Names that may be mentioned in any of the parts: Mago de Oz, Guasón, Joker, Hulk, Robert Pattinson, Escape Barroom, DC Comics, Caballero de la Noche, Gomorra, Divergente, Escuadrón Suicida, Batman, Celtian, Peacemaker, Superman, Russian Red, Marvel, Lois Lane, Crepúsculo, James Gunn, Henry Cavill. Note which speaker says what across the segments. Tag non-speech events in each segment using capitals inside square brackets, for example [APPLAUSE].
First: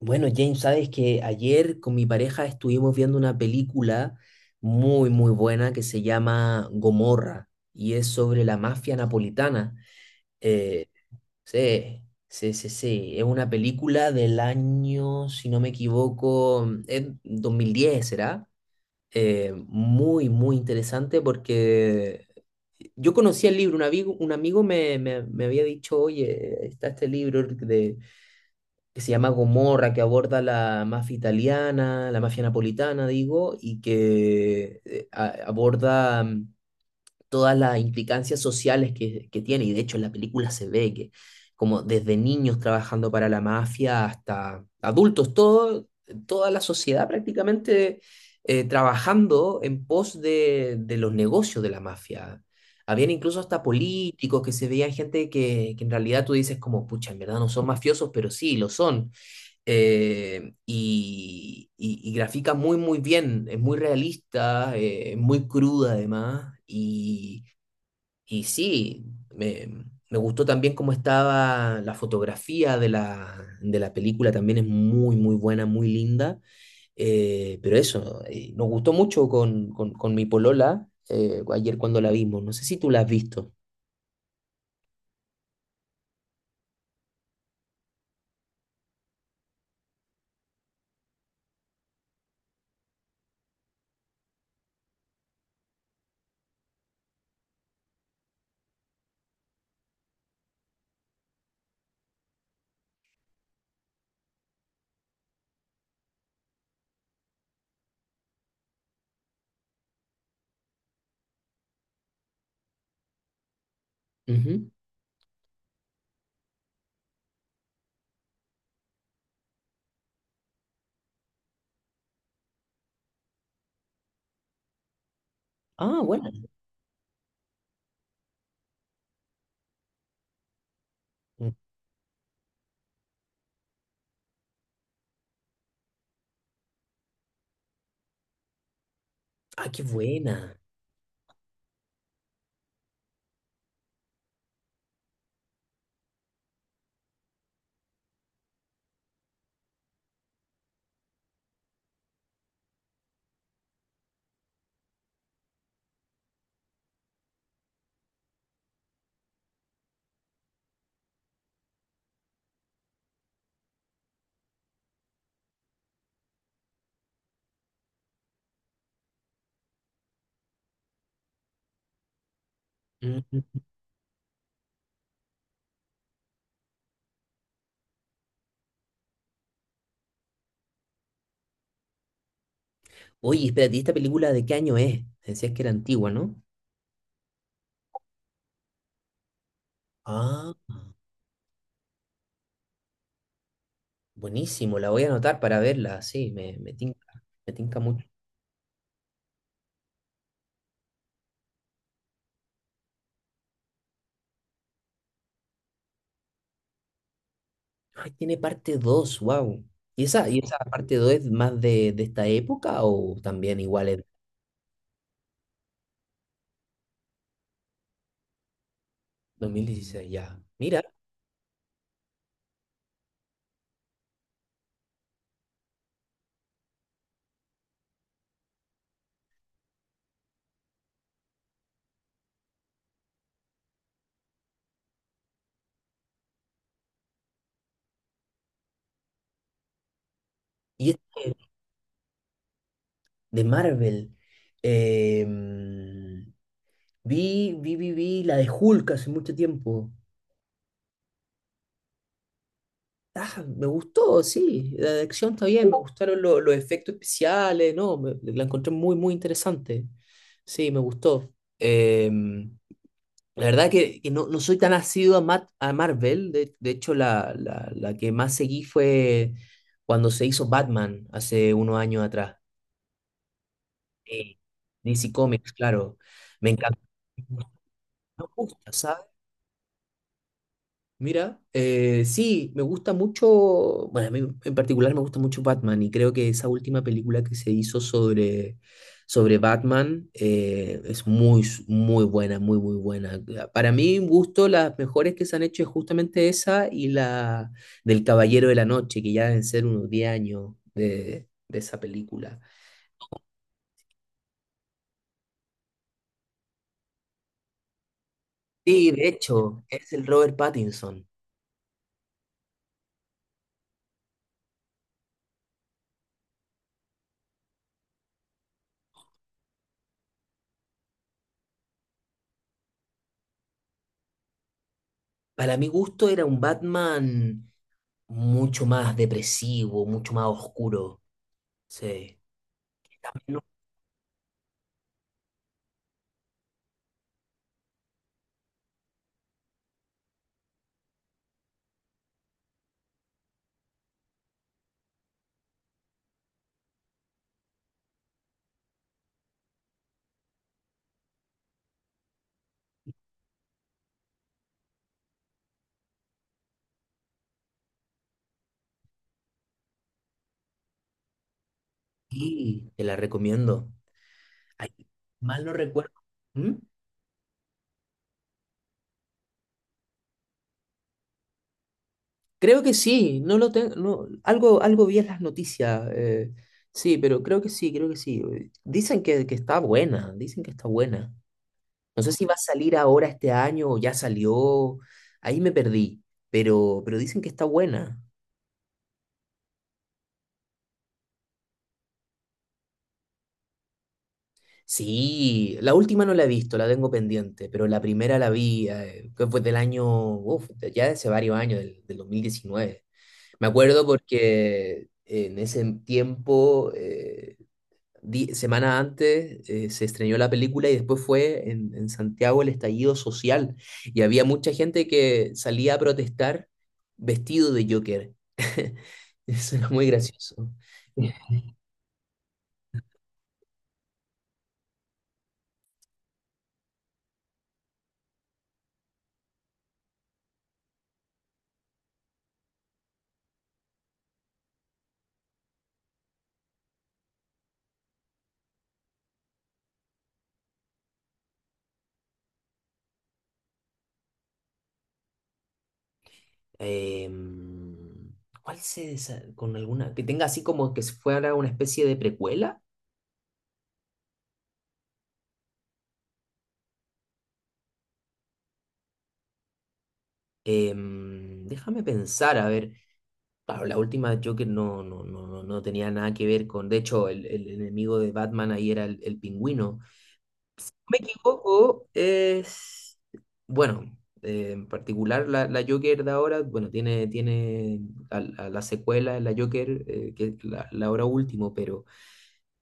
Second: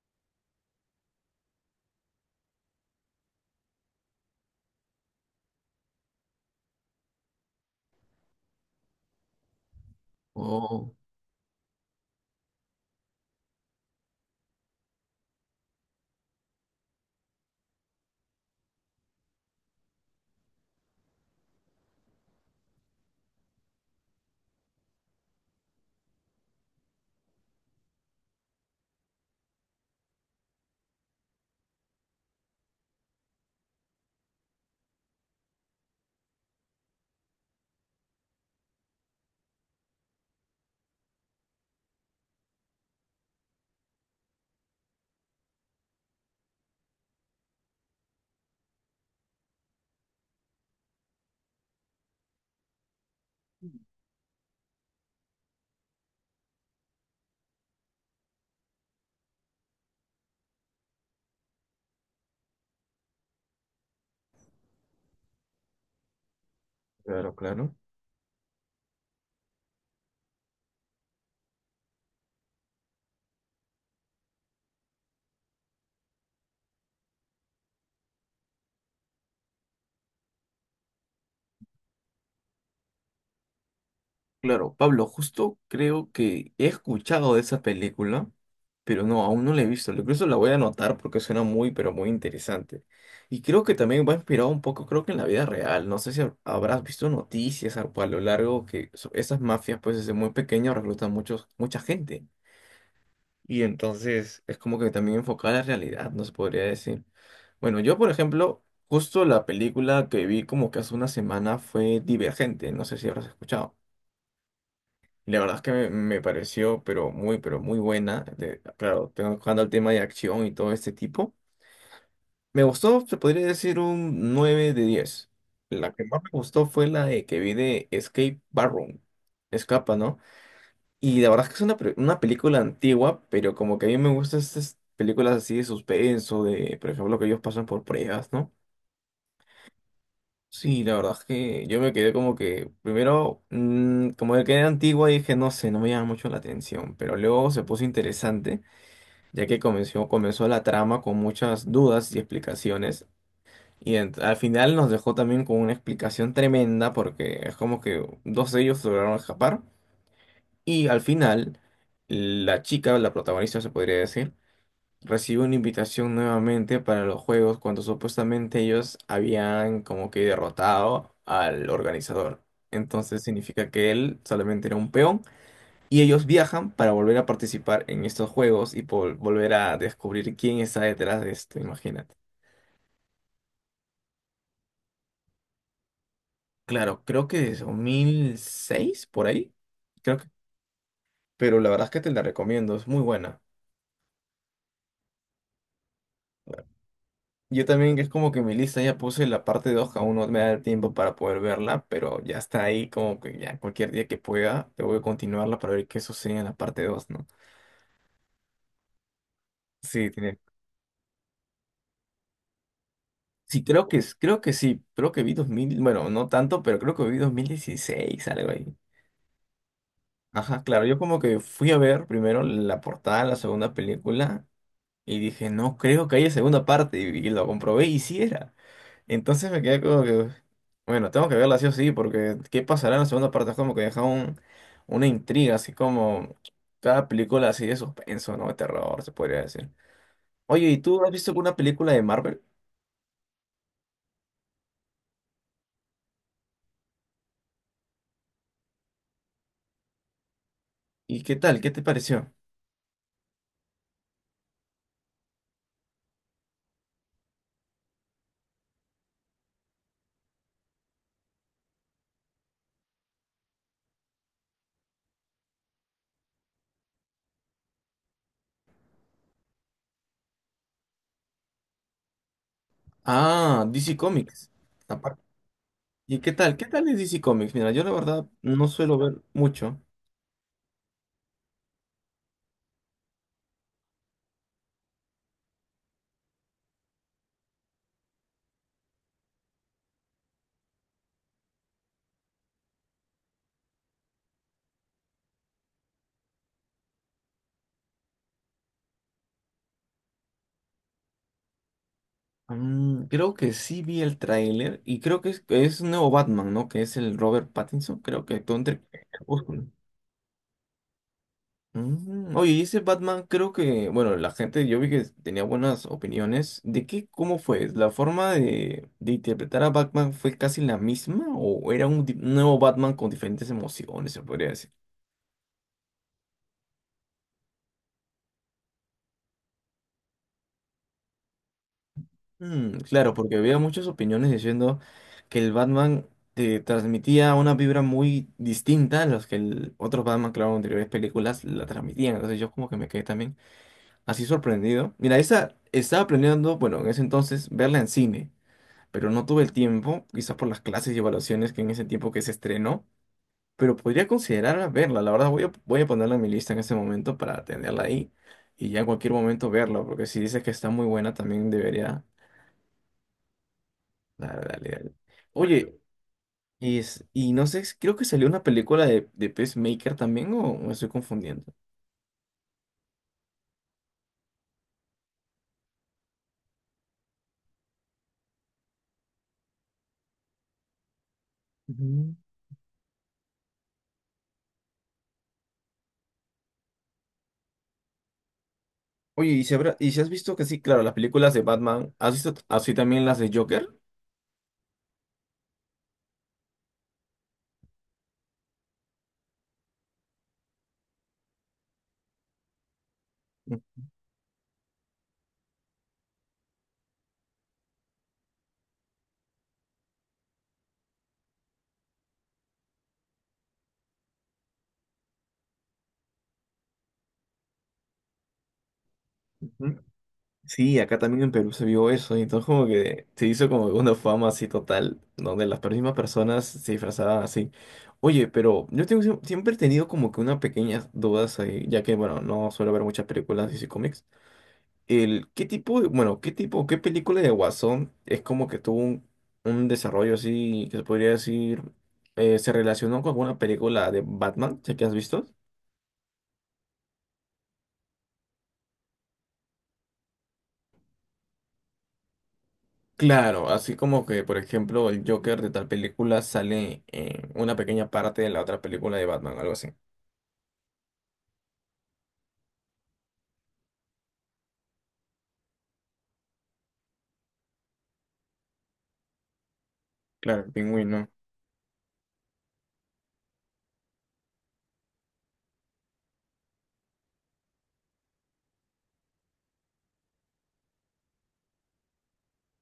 Speaker 1: Bueno, James, sabes que ayer con mi pareja estuvimos viendo una película muy, muy buena que se llama Gomorra y es sobre la mafia napolitana. Eh,
Speaker 2: Oh,
Speaker 1: sí, sí, sí, sí. Es una película del año, si no me equivoco, es 2010, ¿será? Muy, muy interesante porque yo conocía el libro. Un amigo, un amigo me había dicho, oye, está este libro de que se llama Gomorra, que aborda la mafia italiana, la mafia napolitana, digo, y que aborda todas las implicancias sociales que tiene. Y de hecho en la película se ve que como desde niños trabajando para la mafia hasta adultos, todo, toda la sociedad prácticamente trabajando en pos de los negocios de la mafia. Habían incluso hasta políticos que se veían gente que en realidad tú dices como, pucha, en verdad no son mafiosos, pero sí, lo son y grafica muy, muy bien, es muy realista, es muy cruda además,
Speaker 2: claro, claro,
Speaker 1: y sí, me gustó también cómo estaba la fotografía de la película, también es muy, muy buena, muy linda, pero eso, nos gustó mucho con mi polola ayer cuando la vimos, no sé si tú la has visto.
Speaker 2: claro, Pablo, justo creo que he escuchado de esa película, pero no, aún no la he visto. Incluso la voy a anotar porque suena muy, pero muy interesante. Y creo que también va inspirado un poco, creo que en la vida real. No sé si habrás visto noticias a lo largo que esas mafias, pues desde muy pequeños reclutan muchos, mucha gente. Y entonces es como que también enfocada a la realidad, nos podría decir. Bueno, yo, por ejemplo, justo la película que vi como que hace una semana fue Divergente, no sé si habrás escuchado.
Speaker 1: Ujú.
Speaker 2: Y la verdad es que me pareció, pero muy buena. Claro, tocando el tema de acción y todo este tipo. Me gustó, se podría decir un 9 de diez. La
Speaker 1: Ah,
Speaker 2: que más me
Speaker 1: buena.
Speaker 2: gustó fue la de que vi de Escape Barroom. Escapa, ¿no? Y la verdad
Speaker 1: Mm.
Speaker 2: es que es una, una película antigua, pero como que a mí me gustan estas películas así de suspenso, de, por ejemplo, que ellos pasan por pruebas, ¿no?
Speaker 1: Ah, qué buena.
Speaker 2: Sí, la verdad es que yo me quedé como que, primero, como que era antigua y dije, no sé, no me llama mucho la atención, pero luego se puso interesante, ya que comenzó, comenzó la trama con muchas dudas y explicaciones, y al final nos dejó también con una explicación tremenda, porque es como que dos de ellos lograron escapar. Y al final, la chica, la protagonista se podría decir, recibió una invitación nuevamente para los juegos cuando supuestamente ellos habían como que derrotado al organizador. Entonces significa que él solamente era un peón y ellos viajan para volver a participar en estos juegos y por volver a descubrir quién está detrás de esto, imagínate.
Speaker 1: Oye, espérate, ¿y esta película de qué año es? Decías que era antigua, ¿no?
Speaker 2: Claro, creo que es 2006 por ahí, creo que,
Speaker 1: Ah,
Speaker 2: pero la verdad es que te la recomiendo, es muy buena.
Speaker 1: buenísimo, la voy a anotar para verla, sí, me, me tinca, me
Speaker 2: Yo
Speaker 1: tinca
Speaker 2: también
Speaker 1: mucho.
Speaker 2: es como que mi lista ya puse la parte dos, aún no me da el tiempo para poder verla, pero ya está ahí como que ya cualquier día que pueda, te voy a continuarla para ver qué sucede en la parte dos, ¿no?
Speaker 1: Ay, ¿tiene parte 2? Wow.
Speaker 2: Sí, tiene.
Speaker 1: Y esa parte 2 es más de esta época o también
Speaker 2: Sí, creo
Speaker 1: igual
Speaker 2: que,
Speaker 1: es
Speaker 2: creo que sí, creo que vi dos mil, bueno, no tanto, pero creo que vi dos mil dieciséis, algo ahí.
Speaker 1: 2016 ya?
Speaker 2: Ajá,
Speaker 1: Mira,
Speaker 2: claro, yo como que fui a ver primero la portada de la segunda película, y dije, no creo que haya segunda parte. Y lo comprobé y sí era. Entonces me quedé como que, bueno, tengo que verla sí o sí, porque ¿qué pasará en la segunda parte? Es como que deja un, una intriga, así como cada película así de suspenso, ¿no? De terror, se podría decir. Oye, ¿y
Speaker 1: y es
Speaker 2: tú has visto alguna película de Marvel?
Speaker 1: de Marvel. Em, vi la de Hulk hace mucho tiempo.
Speaker 2: ¿Y qué tal? ¿Qué te pareció?
Speaker 1: Ah, me gustó, sí. La acción está bien, me gustaron los efectos especiales, ¿no? La encontré muy, muy interesante. Sí, me gustó. Em, la verdad que no, no soy tan asiduo a, a Marvel. De hecho, la que más seguí fue cuando se hizo Batman hace unos años atrás.
Speaker 2: Ah, DC
Speaker 1: Eh,
Speaker 2: Comics.
Speaker 1: DC
Speaker 2: Aparte.
Speaker 1: Comics, claro.
Speaker 2: ¿Y qué
Speaker 1: Me
Speaker 2: tal? ¿Qué
Speaker 1: encantó.
Speaker 2: tal es DC
Speaker 1: No
Speaker 2: Comics? Mira, yo la
Speaker 1: me
Speaker 2: verdad no
Speaker 1: gusta,
Speaker 2: suelo
Speaker 1: ¿sabes?
Speaker 2: ver mucho.
Speaker 1: Mira, sí, me gusta mucho, bueno, a mí en particular me gusta mucho Batman y creo que esa última película que se hizo sobre, sobre Batman es muy buena, muy, muy buena. Para mí, un gusto, las mejores que se han hecho es justamente esa y la del Caballero de la Noche, que ya deben ser unos 10 años de esa película.
Speaker 2: Mm, creo que sí vi el tráiler y creo que es un nuevo Batman, ¿no? Que es el Robert Pattinson, creo que todo entre
Speaker 1: Sí, de hecho,
Speaker 2: Crepúsculo.
Speaker 1: es el Robert Pattinson.
Speaker 2: Mm, oye, y ese Batman creo que, bueno, la gente, yo vi que tenía buenas opiniones. ¿De qué, cómo fue? ¿La forma de interpretar a Batman fue casi la misma o era un nuevo Batman con diferentes emociones, se podría decir?
Speaker 1: Para mi gusto era un Batman mucho más depresivo, mucho más oscuro. Sí.
Speaker 2: Mm, claro, porque había muchas opiniones diciendo que el Batman te transmitía una vibra muy distinta a las que el otros Batman, claro, en anteriores películas la transmitían. Entonces yo como que me quedé también así sorprendido. Mira, esa estaba planeando, bueno, en ese entonces verla en cine, pero no tuve el tiempo, quizás por las clases y evaluaciones que en ese tiempo que se estrenó, pero podría considerar verla. La verdad voy a ponerla en mi lista en ese momento para tenerla ahí y ya en cualquier momento verla, porque si dices que está muy buena también debería.
Speaker 1: Y te la recomiendo.
Speaker 2: Dale,
Speaker 1: Ay,
Speaker 2: dale, dale.
Speaker 1: mal no
Speaker 2: Oye,
Speaker 1: recuerdo. ¿Mm?
Speaker 2: y, y no sé, creo que salió una película de Peacemaker también, o me estoy confundiendo.
Speaker 1: Creo que sí, no lo tengo, no, algo, algo vi en las noticias. Sí, pero creo que sí, creo que sí. Dicen que está buena, dicen que está buena. No sé
Speaker 2: Ujú.
Speaker 1: si va a salir ahora este año o ya salió. Ahí me perdí, pero dicen que está buena.
Speaker 2: Oye, ¿y si, y si has visto que sí, claro, las películas de Batman, ¿has visto así también las de Joker?
Speaker 1: Sí, la última no la he visto, la tengo pendiente, pero la primera la vi, que fue del año, uf, ya de hace varios años, del 2019. Me acuerdo porque en ese tiempo, semana antes, se estrenó la película y después fue en Santiago el estallido social. Y había mucha gente que salía a protestar vestido de Joker. [LAUGHS] Eso era
Speaker 2: Ujú.
Speaker 1: muy gracioso.
Speaker 2: Sí, acá también en Perú se vio eso, y entonces como que se hizo como una fama así total, donde las mismas personas se disfrazaban así. Oye, pero yo tengo, siempre he tenido como que unas pequeñas dudas ahí, ya que, bueno, no suelo ver muchas películas de cómics. El, ¿qué tipo de, bueno, qué tipo, qué película de Guasón es como que tuvo un desarrollo así, que se podría decir, se relacionó con alguna película de Batman, sé que has visto?
Speaker 1: Em, ¿Cuál con alguna que tenga así como que fuera una especie de precuela?
Speaker 2: Claro, así como que, por ejemplo, el Joker de tal película sale en una pequeña parte de la otra película de Batman, algo así.
Speaker 1: Déjame pensar, a ver. Claro, la última de Joker no, no, no, no, no tenía nada que ver con. De hecho, el enemigo de Batman ahí era el pingüino.
Speaker 2: Claro, el
Speaker 1: Si no me
Speaker 2: pingüino.
Speaker 1: equivoco, es. Bueno, en particular la Joker de ahora, bueno, tiene, tiene a, a la secuela, la Joker, que es la hora último, pero.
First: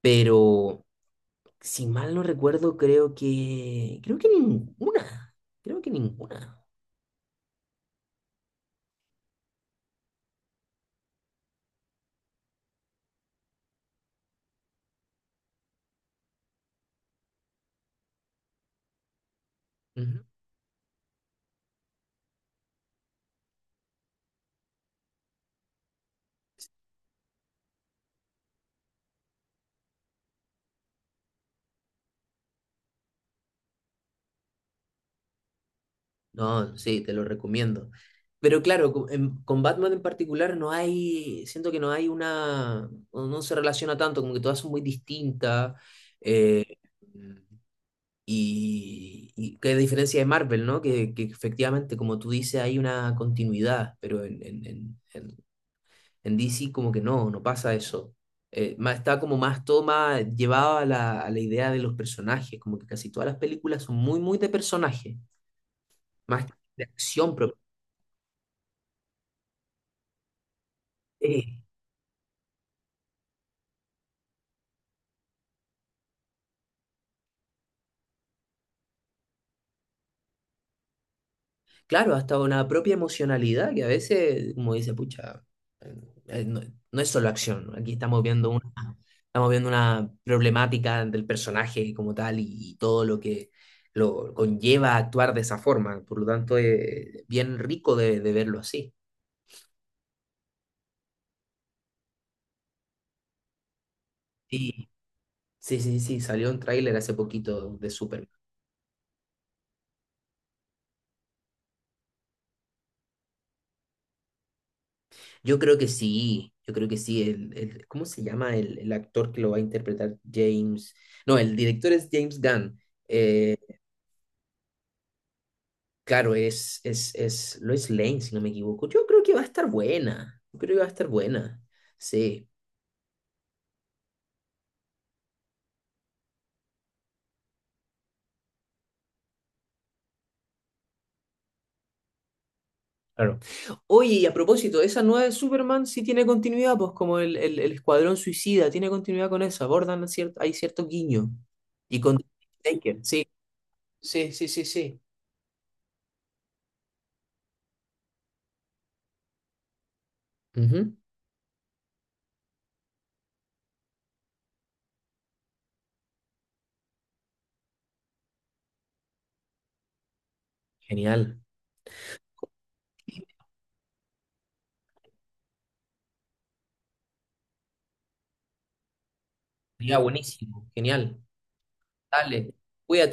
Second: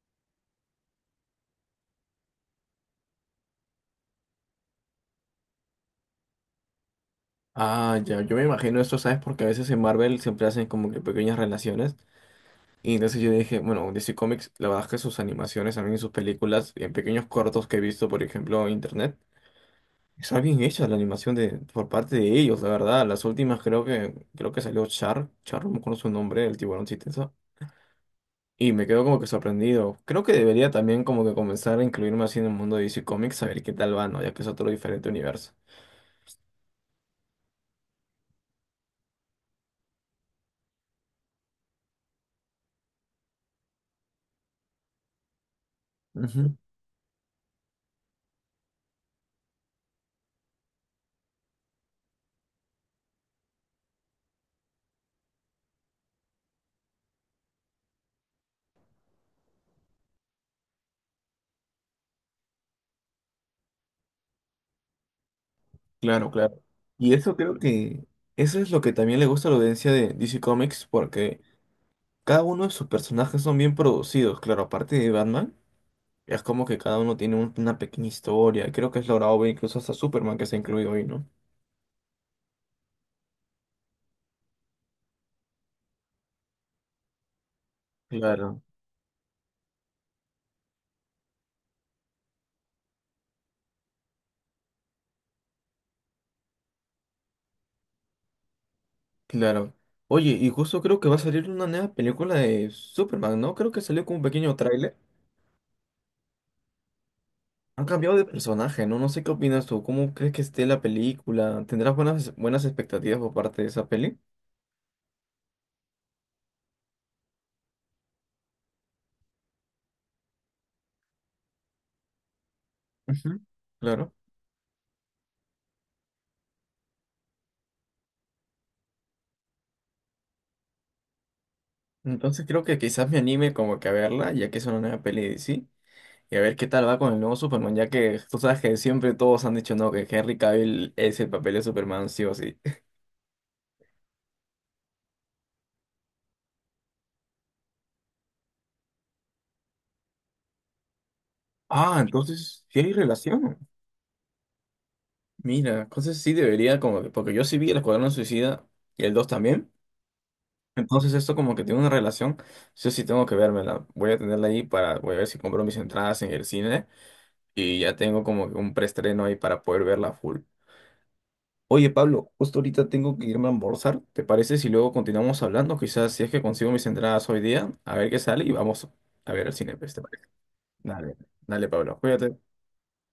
Speaker 1: Pero, si mal no recuerdo, creo que. Creo que ninguna. Creo que ninguna.
Speaker 2: Ah, ya, yo me imagino esto, ¿sabes? Porque a veces en Marvel siempre hacen como que pequeñas relaciones. Y entonces yo dije, bueno, DC Comics, la verdad es que sus animaciones, también sus películas, en pequeños cortos que he visto, por ejemplo, en internet,
Speaker 1: Ujú.
Speaker 2: está bien hecha la animación por parte de ellos, la verdad. Las últimas creo que salió Char, Char, no me acuerdo su nombre, el tiburón chistoso. Y me quedo como que sorprendido. Creo que debería también como que comenzar a incluirme así en el mundo de DC Comics, a ver qué tal va, ¿no? Ya que es otro diferente universo.
Speaker 1: No, sí, te lo recomiendo. Pero claro, con Batman en particular no hay, siento que no hay una, o no se relaciona tanto, como que todas son muy distintas.
Speaker 2: Ujú,
Speaker 1: eh, y, y que a diferencia de Marvel, ¿no? Que efectivamente, como tú dices, hay una continuidad, pero en DC como que no, no pasa eso. Está como más toma llevado a a la idea de los personajes, como que casi todas las películas son muy, muy de personaje,
Speaker 2: claro,
Speaker 1: más que
Speaker 2: claro.
Speaker 1: de
Speaker 2: Y
Speaker 1: acción
Speaker 2: eso creo
Speaker 1: propia.
Speaker 2: que, eso es lo que también le gusta a la audiencia de DC Comics, porque... Cada uno de sus personajes son bien producidos, claro, aparte de Batman, es como que cada uno tiene un, una pequeña historia. Creo que es logrado ver incluso hasta Superman que se ha incluido hoy, ¿no?
Speaker 1: Claro, hasta una propia emocionalidad que a veces, como dice, pucha, no, no es solo acción, ¿no? Aquí
Speaker 2: Claro,
Speaker 1: estamos viendo una problemática del personaje como tal y todo lo que lo conlleva actuar de esa forma. Por lo tanto, es bien rico de verlo así.
Speaker 2: claro. Oye, y justo creo que va a salir una nueva película de Superman, ¿no? Creo que salió como un pequeño
Speaker 1: Sí,
Speaker 2: tráiler.
Speaker 1: sí, sí, sí, salió un tráiler hace poquito
Speaker 2: Han
Speaker 1: de
Speaker 2: cambiado de
Speaker 1: Superman.
Speaker 2: personaje, ¿no? No sé qué opinas tú. ¿Cómo crees que esté la película? ¿Tendrás buenas, buenas expectativas por parte de esa peli?
Speaker 1: Yo creo que sí, yo creo que sí. ¿Cómo se llama el actor que lo va a interpretar? James. No, el director es James Gunn.
Speaker 2: Ujú.
Speaker 1: Eh,
Speaker 2: Claro.
Speaker 1: Claro, es Lois Lane, si no me equivoco. Yo creo que va a estar buena. Yo creo que va a estar buena.
Speaker 2: Entonces
Speaker 1: Sí,
Speaker 2: creo que quizás me anime como que a verla, ya que es una nueva peli de DC. Y a ver qué tal va con el nuevo Superman, ya que tú sabes que siempre todos han dicho no, que Henry Cavill es el papel de Superman, sí o sí.
Speaker 1: claro. Oye, y a propósito, esa nueva de Superman sí tiene continuidad, pues como el Escuadrón Suicida, tiene continuidad con esa. Abordan, hay cierto guiño.
Speaker 2: Ah,
Speaker 1: Y con
Speaker 2: entonces sí hay
Speaker 1: Taker, sí,
Speaker 2: relación.
Speaker 1: sí, sí, sí, sí.
Speaker 2: Mira, entonces sí debería, como que, porque yo sí vi el Escuadrón Suicida y el 2 también.
Speaker 1: Ujú.
Speaker 2: Entonces esto como que tiene una relación. Yo sí tengo que vérmela. Voy a tenerla ahí para, voy a ver si compro mis entradas en el cine. Y ya tengo como que un preestreno ahí para poder verla full.
Speaker 1: Genial.
Speaker 2: Oye, Pablo, justo ahorita tengo que irme a almorzar. ¿Te parece si luego continuamos hablando? Quizás si es que consigo mis entradas hoy día, a ver qué sale y vamos a ver el cine, pues,
Speaker 1: Sería
Speaker 2: ¿te parece?
Speaker 1: buenísimo.
Speaker 2: Dale,
Speaker 1: Genial.
Speaker 2: dale, Pablo, cuídate.
Speaker 1: Dale. Cuídate.